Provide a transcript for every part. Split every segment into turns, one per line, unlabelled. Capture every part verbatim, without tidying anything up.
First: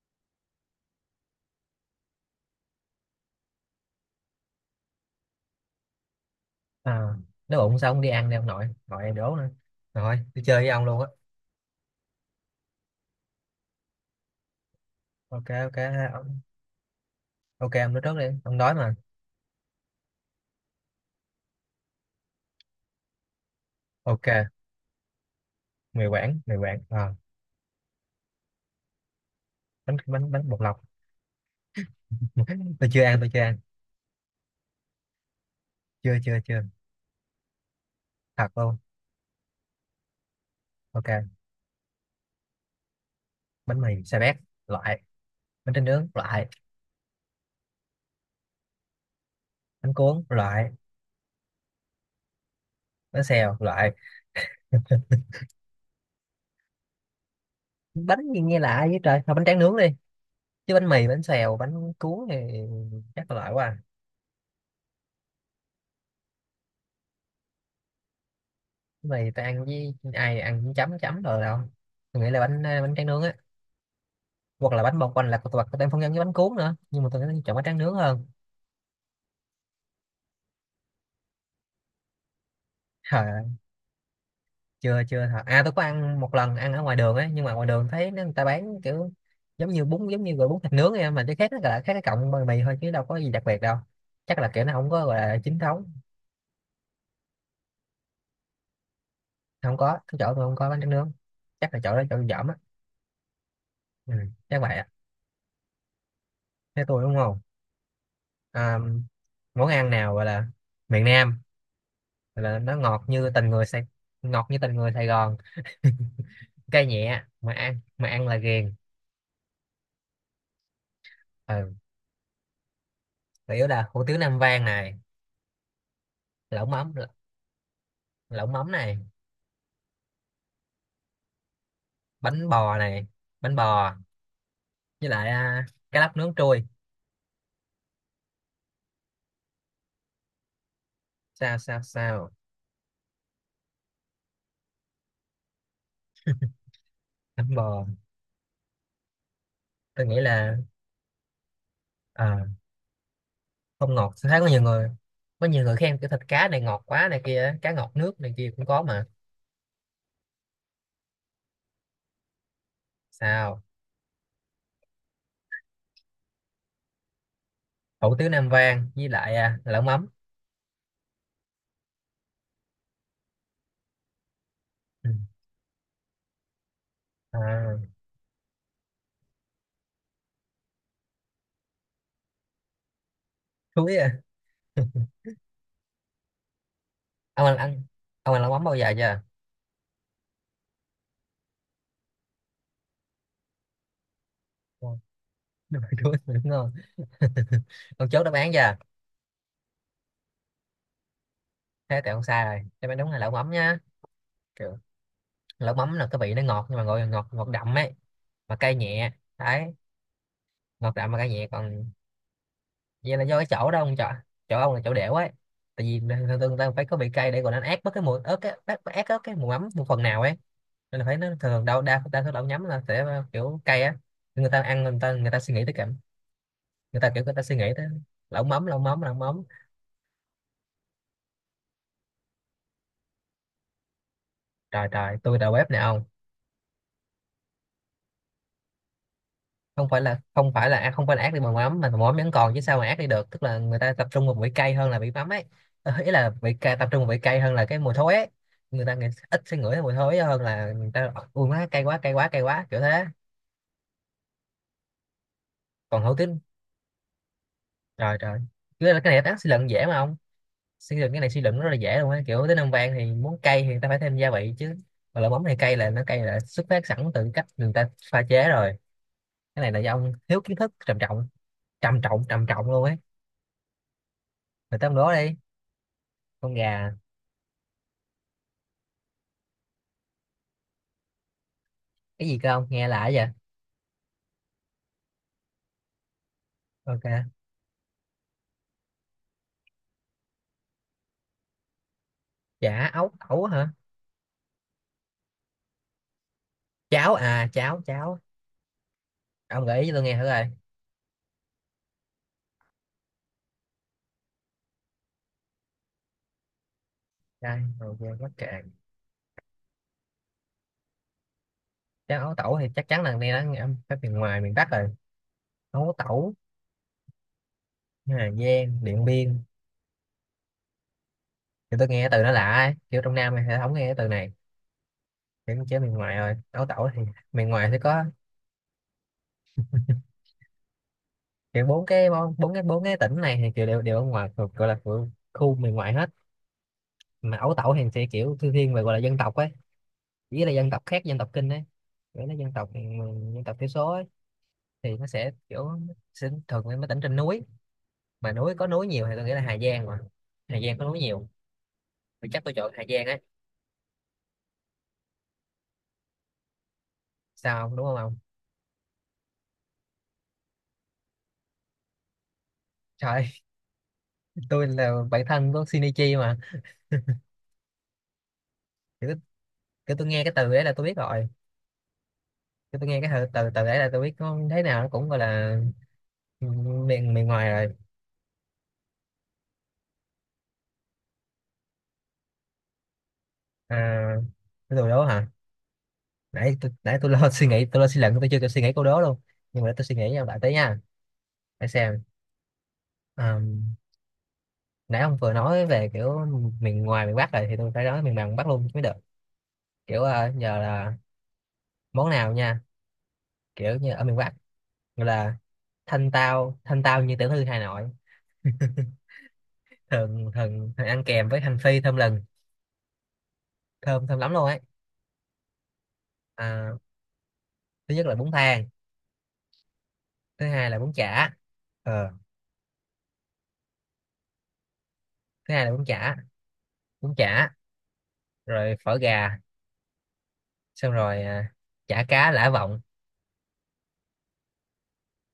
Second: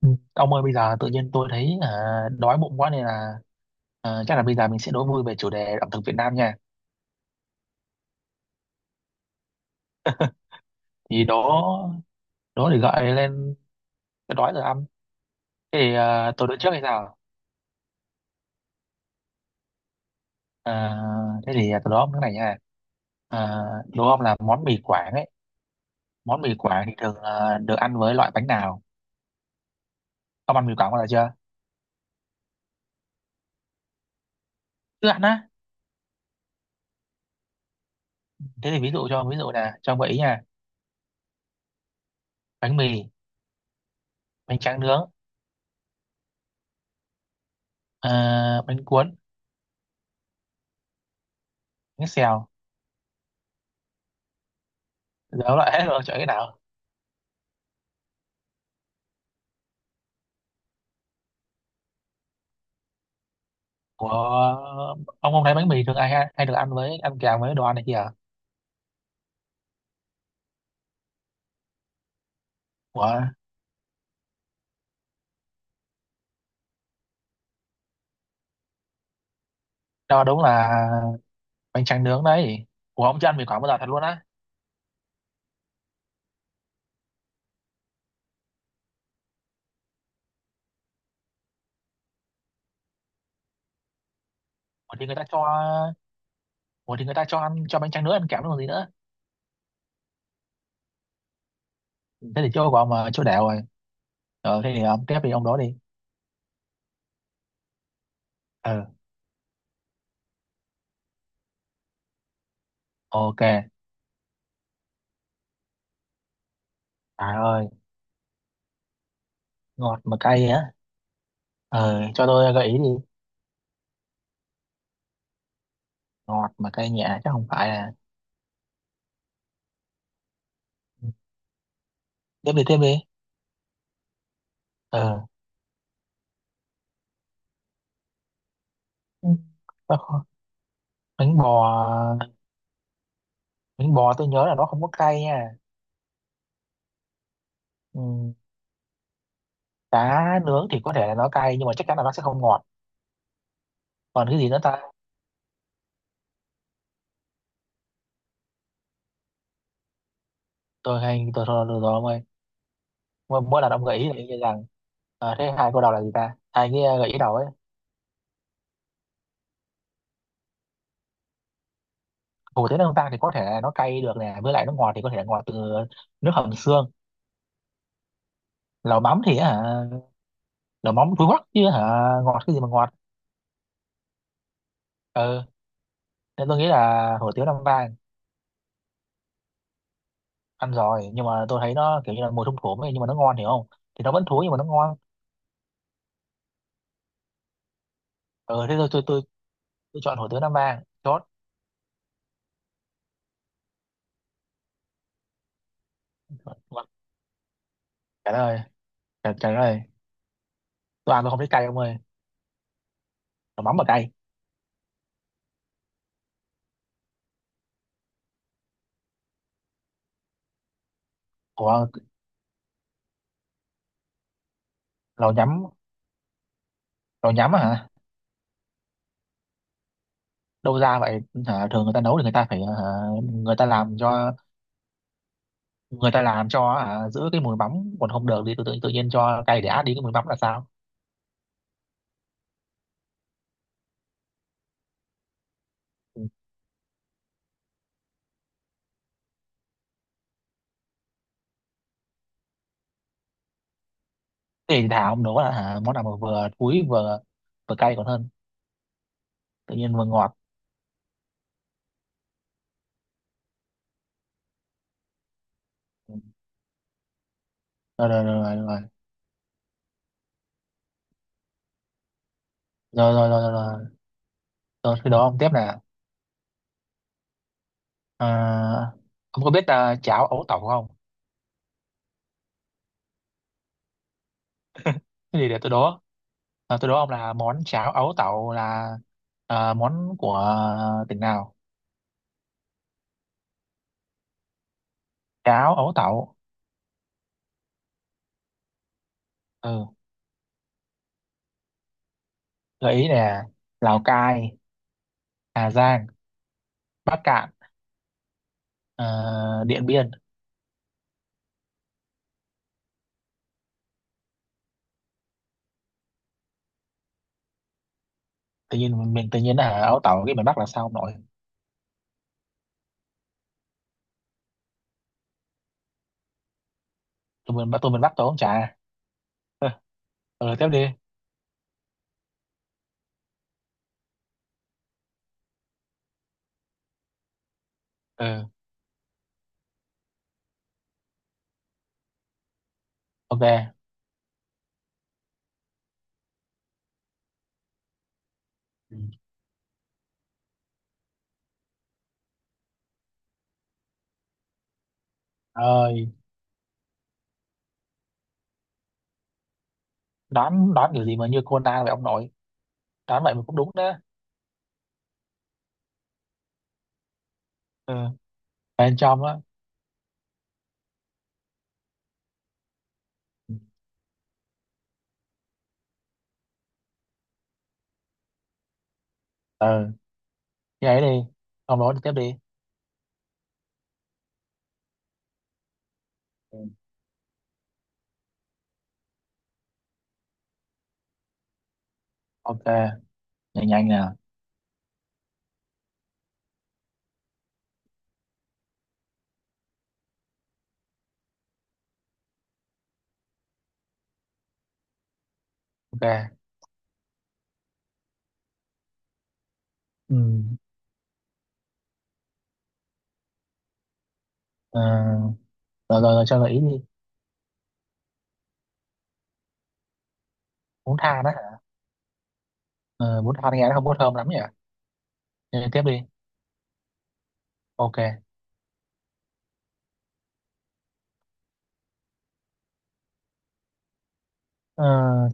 Ừ. Ông ơi bây giờ tự nhiên tôi thấy à, đói bụng quá nên là à, chắc là bây giờ mình sẽ đố vui về chủ đề ẩm thực Việt Nam nha.
à, Nếu bụng sao ông đi ăn đi ông nội, nội em đố nữa rồi đi chơi với ông luôn á.
Thì đố đố để gọi lên cái đói rồi ăn.
Ok, ok
Thế thì à,
ông,
tôi đố trước hay sao?
ok ông nói trước đi, ông đói mà.
À, thế thì tôi đố ông cái này nha. À, đố ông
Ok,
là món mì Quảng ấy.
mì quảng
Món
mì
mì
quảng
Quảng thì
à,
thường là được ăn với loại bánh nào?
bánh bánh bánh
Ông
bột
ăn mì
lọc.
Quảng bao giờ chưa?
tôi chưa ăn tôi chưa ăn
Chưa ăn á.
chưa chưa chưa thật
Thế
luôn.
thì ví dụ cho ví dụ là cho ông gợi ý nha.
Ok,
Bánh mì,
bánh mì xà bét
bánh tráng nướng,
loại, bánh tráng nướng loại,
à, bánh cuốn,
bánh cuốn loại,
bánh xèo.
bánh xèo loại.
Giờ ông loại hết rồi chọn cái nào?
Bánh gì nghe lạ vậy trời, thôi bánh tráng nướng đi, chứ bánh mì, bánh xèo, bánh cuốn thì chắc là loại quá à.
Ủa, ông không thấy bánh mì thường ai hay, hay được ăn với ăn kèm với đồ ăn này kìa.
Bánh mì tôi ăn với ai, ăn với chấm chấm rồi đâu. Tôi nghĩ là bánh bánh tráng
Ủa,
nướng á, hoặc là bánh bông quanh, là hoặc có tem phong nhân với bánh cuốn nữa, nhưng mà tôi thấy chọn bánh tráng nướng hơn.
đó đúng là bánh tráng nướng đấy. Ủa, ông chưa
Trời
ăn
ơi,
mì Quảng bao giờ thật luôn á.
chưa chưa thật. À tôi có ăn một lần, ăn ở ngoài đường ấy, nhưng mà ngoài đường thấy nó- người ta bán kiểu giống như bún, giống như gọi bún thịt nướng ấy, mà cái khác nó là khác cái cọng bánh mì thôi, chứ đâu có gì đặc biệt đâu. Chắc là kiểu nó không
Ủa
có
thì người
gọi
ta
là
cho
chính thống.
Ủa thì người ta cho ăn cho bánh tráng nướng ăn kèm còn gì nữa.
Không có, cái chỗ tôi không có bánh tráng nướng, chắc là chỗ đó chỗ
Thế
dởm
thì
á.
chỗ của ông mà chỗ đẻo rồi.
Ừ, chắc
Ờ, thế
vậy
thì
á.
ông tiếp đi ông đó đi.
Thế tôi đúng không? à,
Ờ,
Món ăn nào gọi là miền Nam, gọi là nó ngọt như
ok.
tình người Sài, ngọt như tình người Sài Gòn. Cay nhẹ
Trời
mà
ơi,
ăn, mà ăn là ghiền.
ngọt mà cay á.
Ừ.
Ờ, cho tôi gợi ý đi.
Chủ yếu là hủ tiếu Nam Vang này,
Ngọt
lẩu
mà cay
mắm,
nhẹ chứ không phải là.
lẩu mắm này, bánh
Tiếp đi,
bò
tiếp đi.
này, bánh bò, với
Ờ,
lại à, cá lóc nướng trui.
ừ, bánh bò.
Sao sao sao?
Bánh bò tôi nhớ là nó không có cay nha.
Bánh bò.
Ừ,
Tôi nghĩ
cá
là,
nướng thì có thể là nó cay nhưng mà chắc chắn là nó sẽ không
à,
ngọt.
không ngọt,
Còn
tôi
cái
thấy có
gì nữa
nhiều
ta.
người, có nhiều người khen cái thịt cá này ngọt quá này kia, cá ngọt nước này kia cũng có mà.
Tôi hay tôi thôi được rồi ông ơi. mỗi
Sao?
mỗi lần ông gợi ý là y như rằng. Ờ, thế hai câu đầu là gì ta, hai cái ờ, gợi ý đầu ấy.
Hủ tiếu Nam Vang với lại à, lẩu mắm.
Hủ tiếu nướng vang thì có thể là nó cay được nè, với lại nó ngọt thì
Ừ.
có thể là ngọt từ nước hầm xương.
à,
Lẩu mắm thì hả, lẩu mắm túi hoắc chứ hả, ngọt cái gì mà ngọt.
Chuối à.
Ừ, nên tôi nghĩ là hủ tiếu
Ông ăn,
nam
ăn,
vang.
ông ăn lẩu mắm bao giờ chưa?
Ăn rồi nhưng mà tôi thấy nó kiểu như là mùi thum thủm ấy, nhưng mà nó ngon hiểu không. Thì nó vẫn thúi nhưng mà nó ngon.
Ồ, đúng rồi, chuối đúng ngon. Ông chốt đáp án
Ừ thế
chưa?
Tôi tôi tôi, tôi chọn hủ tiếu nam vang chốt.
Thế thì ông sai rồi, đáp án đúng là lẩu mắm nha. Kiểu, lẩu mắm là cái vị nó ngọt, nhưng mà
Vâng,
gọi là ngọt, ngọt đậm ấy,
trả
mà
lời,
cay nhẹ.
trả, trả
Đấy,
lời.
ngọt đậm
Tôi
mà
ăn
cay
tôi không
nhẹ,
thấy cay ông
còn
ơi.
vậy là do cái
Đồ
chỗ
mắm
đó
mà
ông
cay.
chọn, chỗ ông là chỗ đẻo ấy. Tại vì thường thường ta phải có vị cay để còn đánh át bớt cái mùi ớt, cái ớt ớt ớt cái mùi mắm một phần nào ấy, nên là phải, nó thường đâu,
Ủa,
đa đa số lẩu nhắm là sẽ kiểu cay á. Người ta ăn, người ta người
lẩu
ta suy nghĩ
nhắm
tới cảm, người ta kiểu
lẩu
người ta
nhắm
suy
á
nghĩ tới
hả,
lẩu mắm lẩu mắm lẩu mắm.
đâu ra vậy. Hả thường người ta nấu thì người ta phải hả, người ta làm cho,
Trời trời, tôi đầu bếp nè ông.
người ta làm cho hả, giữ cái mùi mắm, còn không được thì tự, tự, tự nhiên cho cay để át
Không
đi
phải
cái mùi
là
mắm là
không
sao.
phải là à, không phải là ác đi bằng mắm mà mắm vẫn còn, chứ sao mà ác đi được, tức là người ta tập trung vào vị cay hơn là vị mắm ấy. Ờ, ý là vị cay, tập trung vào vị cay hơn là cái mùi thối ấy. Người ta nghĩ, ít sẽ ngửi thấy mùi thối hơn là người ta ui má cay quá cay quá cay quá, kiểu thế.
Thế thì thả ông nấu là hả, món
Còn
nào mà
hữu tín.
vừa thúi vừa vừa cay còn
Trời
hơn
trời, cái này cái này suy luận
tự
dễ
nhiên
mà
vừa
ông,
ngọt.
suy luận cái này suy luận rất là dễ luôn á, kiểu tới Năm Vang thì muốn cay thì người ta phải thêm gia vị chứ, mà lẩu mắm này cay, là nó
Ừ.
cay là xuất phát sẵn từ cách người ta
rồi
pha
rồi
chế
rồi
rồi.
rồi
Cái này là do ông thiếu kiến thức trầm trọng, trầm trọng trầm trọng luôn ấy.
rồi rồi rồi rồi, rồi.
Người ta, ông
Rồi cái
đố
đó
đi.
ông tiếp là
Con gà.
à, ông có biết à, cháo ấu tẩu không.
Cái gì cơ, ông nghe lạ vậy?
Cái gì để tôi đố. Ờ, tôi đố ông là
Ok.
món cháo ấu tẩu là ờ, món của tỉnh nào?
Chả ấu ẩu hả?
Cháo ấu tẩu.
Cháo à, cháo cháo. Ông gợi
Ừ.
ý cho tôi nghe thử rồi.
Gợi ý nè. Lào Cai, Hà Giang, Bắc Cạn,
Đây ok, bắt cạn.
ờ, Điện Biên.
Cháo ấu tẩu thì chắc chắn là nghe nó các miền ngoài, miền Bắc rồi. Ấu tẩu, Hà Giang,
Tự
Điện
nhiên mình tự
Biên.
nhiên là ấu tẩu cái miền Bắc là sao ông nội?
Thì tôi nghe cái từ nó lạ ấy. Kiểu trong Nam thì không nghe cái từ này, kiểu chế miền ngoài rồi, ấu tẩu thì miền
Tôi
ngoài
miền
thì
Bắc tôi miền
có.
Bắc tôi không trả. Ừ, tiếp đi.
Kiểu bốn cái món- bốn cái, bốn cái tỉnh này thì kiểu đều, đều ở ngoài, thuộc gọi là thuộc khu miền ngoại hết, mà ấu tẩu thì sẽ kiểu
Ừ.
thư thiên về gọi là dân tộc ấy, chỉ là dân tộc khác dân tộc Kinh ấy, kiểu là dân tộc, ừ, dân tộc thiểu
Ok.
số ấy. Thì nó sẽ kiểu sẽ thường mấy, mấy tỉnh trên núi, mà núi có núi
Ừ.
nhiều thì tôi nghĩ là Hà Giang mà, Hà Giang có núi nhiều, thì chắc tôi chọn Hà Giang ấy.
Ơi,
Sao không đúng không ông?
đoán đoán kiểu gì mà như Conan vậy ông nội?
Trời
Đoán vậy mà
ơi,
cũng đúng đó.
tôi là bạn thân của Shinichi mà.
Ừ. Bên
kiểu,
trong á.
Kiểu tôi nghe cái từ đấy là tôi biết rồi, kiểu tôi nghe cái từ từ từ đấy là tôi biết, có thế nào nó cũng gọi là miền miền ngoài rồi.
Ừ. Như ấy đi. Ông nói tiếp đi.
À, cái đồ đó hả? Nãy
Ừ.
tôi nãy tôi lo suy nghĩ, tôi lo suy luận, tôi chưa kịp suy nghĩ câu đó luôn. Nhưng mà để tôi suy nghĩ nha, lại tới nha, để xem.
Ok.
Ờ,
Nhanh nhanh nè.
nãy ông vừa nói về kiểu miền ngoài, miền Bắc rồi, thì tôi phải nói miền Nam, miền Bắc luôn chứ mới được. Kiểu ờ, nhờ là món nào nha, kiểu như ở miền Bắc gọi là thanh
Ok.
tao, thanh tao như tiểu thư Hà Nội.
Ừ.
thường thường Thường ăn kèm với hành phi thơm lừng, thơm thơm lắm luôn ấy.
Ờ, rồi, rồi, rồi cho gợi ý
à,
đi.
Thứ nhất là bún thang, thứ hai là bún
Bún than
chả.
đó hả?
Ờ,
Ờ, bún than nghe nó không có thơm lắm nhỉ.
thứ
Thế
hai
thì
là
tiếp
bún
đi.
chả. Bún chả,
Ok.
rồi phở gà, xong rồi à, chả cá lã vọng.
Ờ,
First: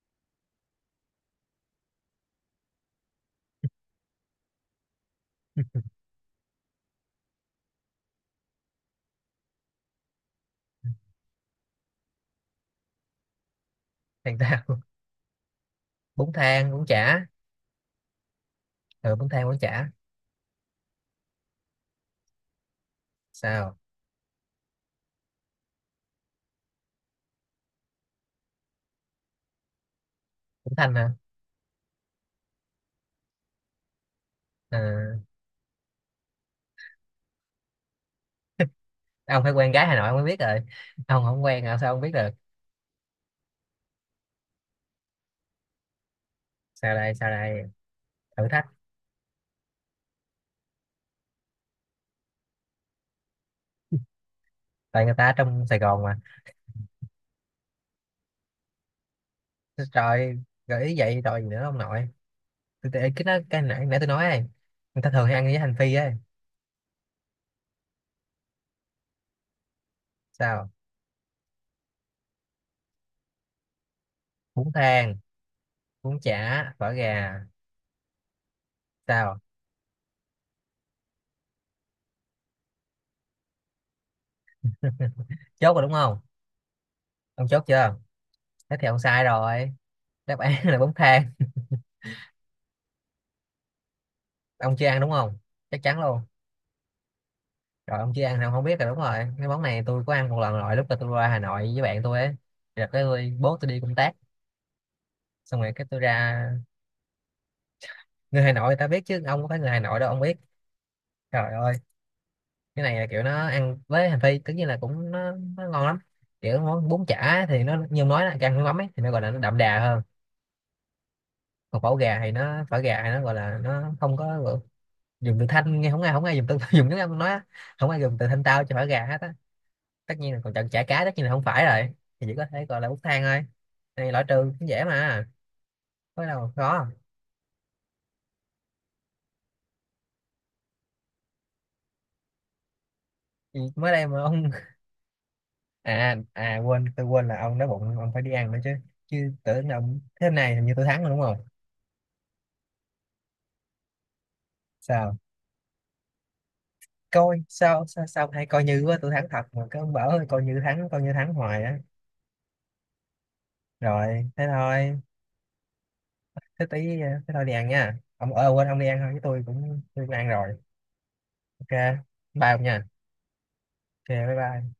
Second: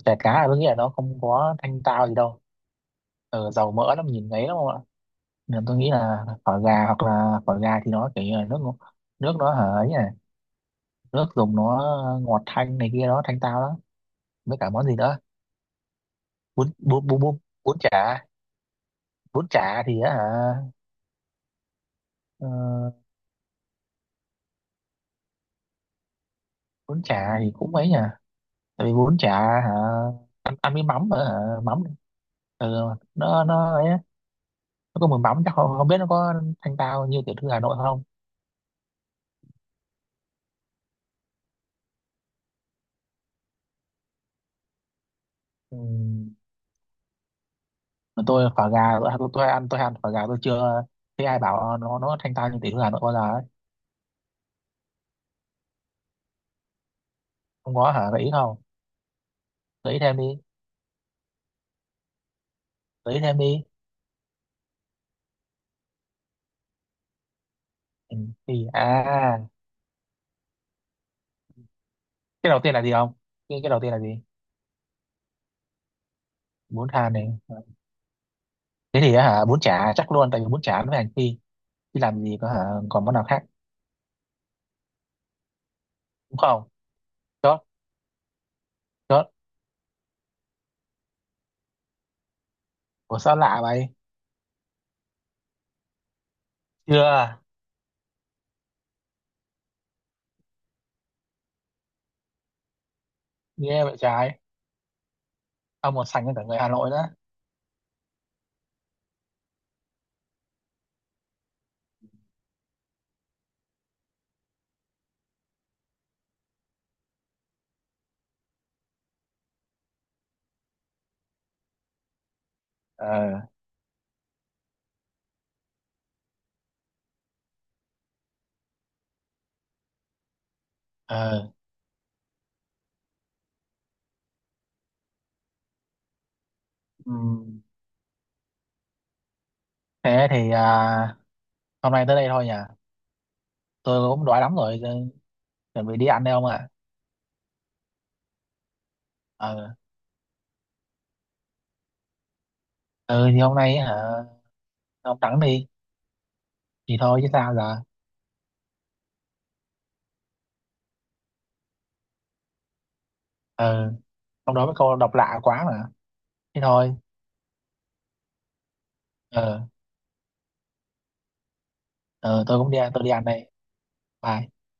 chả cá là tôi nghĩ là nó không có thanh tao gì đâu. Ờ, dầu mỡ lắm nhìn ngấy lắm không ạ. Nên tôi nghĩ là phở gà, hoặc là phở gà thì nó kiểu như là nước ngọt- nước nó hở ấy nhỉ, nước dùng nó ngọt thanh này kia đó thanh tao đó.
Thanh
Với cả
tao.
món gì nữa.
Bún
Bún
thang, bún
bún bún
chả.
bún bún chả.
Ừ, bún thang,
Bún
bún
chả
chả.
thì á hả. Ờ,
Sao?
bún chả thì cũng ấy nhỉ, tại vì bún chả hả, ăn, ăn
Bún
với
thanh hả?
mắm hả, mắm. Ừ, nó nó ấy á, nó có
à,
mùi mắm chắc không, không biết nó có thanh tao như tiểu thư Hà Nội không.
ông phải quen gái Hà Nội ông mới biết rồi, ông không quen hả sao ông biết được?
Ừ.
Sao đây sao đây?
Mà
Thử
tôi
thách.
phở gà tôi, tôi, tôi ăn tôi ăn phở gà tôi chưa thấy ai bảo ờ, nó nó thanh tao như tiểu thư Hà Nội bao giờ ấy.
Tại người ta ở trong Sài Gòn mà.
Không có hả gợi ý không. gợi ý thêm đi
Trời, gợi ý vậy rồi gì nữa ông nội? Tôi tôi-
Gợi ý
cái
thêm
nó cái
đi.
nãy Nãy tôi nói ấy, người ta thường hay ăn với hành phi ấy.
Ừ, thì à
Sao?
Cái đầu tiên là gì không, cái, cái đầu tiên là gì.
Bún thang, bún chả,
Bún
phở
thàn
gà.
này. Thế thì
Sao?
hả bún chả chắc luôn, tại vì bún chả nó phải hành phi chứ làm gì có hả. Còn món nào khác.
Ừ, chốt rồi đúng không?
Đúng không.
Ông
Chốt.
chốt chưa? Thế thì ông sai
Chốt.
rồi, đáp án là bún thang.
Ủa sao lạ vậy.
Ông chưa ăn đúng không? Chắc chắn luôn.
Chưa.
Rồi, ông chưa ăn thì ông không biết rồi. Đúng rồi, cái món này tôi có ăn một lần rồi lúc mà tôi ra Hà Nội với bạn tôi ấy, rồi cái tôi, bố tôi đi
Nghe
công
vậy
tác,
trái.
xong rồi cái
Ông
tôi
một sành
ra.
cả người Hà Nội đó.
Người Hà Nội người ta biết chứ, ông có phải người Hà Nội đâu ông biết. Trời ơi, cái này là kiểu nó ăn với hành phi, tất nhiên là cũng nó, nó ngon lắm. Kiểu món bún chả thì nó như ông nói là càng nước mắm ấy, thì nó gọi là nó đậm đà hơn, còn phở gà thì nó, phở gà thì nó gọi
Ờ.
là nó không có gọi- dùng từ thanh nghe không, ai không ai dùng từ dùng tiếng Anh nói á. Không ai dùng từ thanh tao cho phở gà hết á, tất nhiên là còn chọn chả cá tất nhiên là không
Ờ,
phải rồi, thì chỉ có thể gọi là bút thang thôi. Này loại trừ cũng dễ mà, có đâu mà khó.
ừm, thế thì à, hôm nay tới đây thôi nhỉ.
Thì mới đây
Tôi
mà
cũng đói
ông.
lắm rồi, tôi chuẩn bị đi
à
ăn đây ông
à
ạ.
quên, tôi quên là ông đói bụng ông phải đi ăn nữa chứ, chứ tưởng
Ờ,
là ông thế này, hình như tôi thắng rồi đúng không?
ừ thì hôm nay hả,
Sao?
ông thẳng đi, thì thôi chứ
Coi
sao giờ.
sao sao sao, hay coi như quá, tôi thắng thật mà cứ bảo ơi, coi như thắng, coi như thắng hoài á.
Ờ,
Rồi, thế
ông nói với câu
thôi.
độc lạ quá mà. Thế
Thế
thôi,
tí ờ, thế thôi đi ăn nha ông ơi, quên, ông đi ăn thôi, chứ tôi
ờ,
cũng tôi cũng ăn rồi. Ok,
ờ,
bye
tôi
ông
cũng đi,
nha.
tôi đi ăn đây.
Ok, bye
Bye.
bye.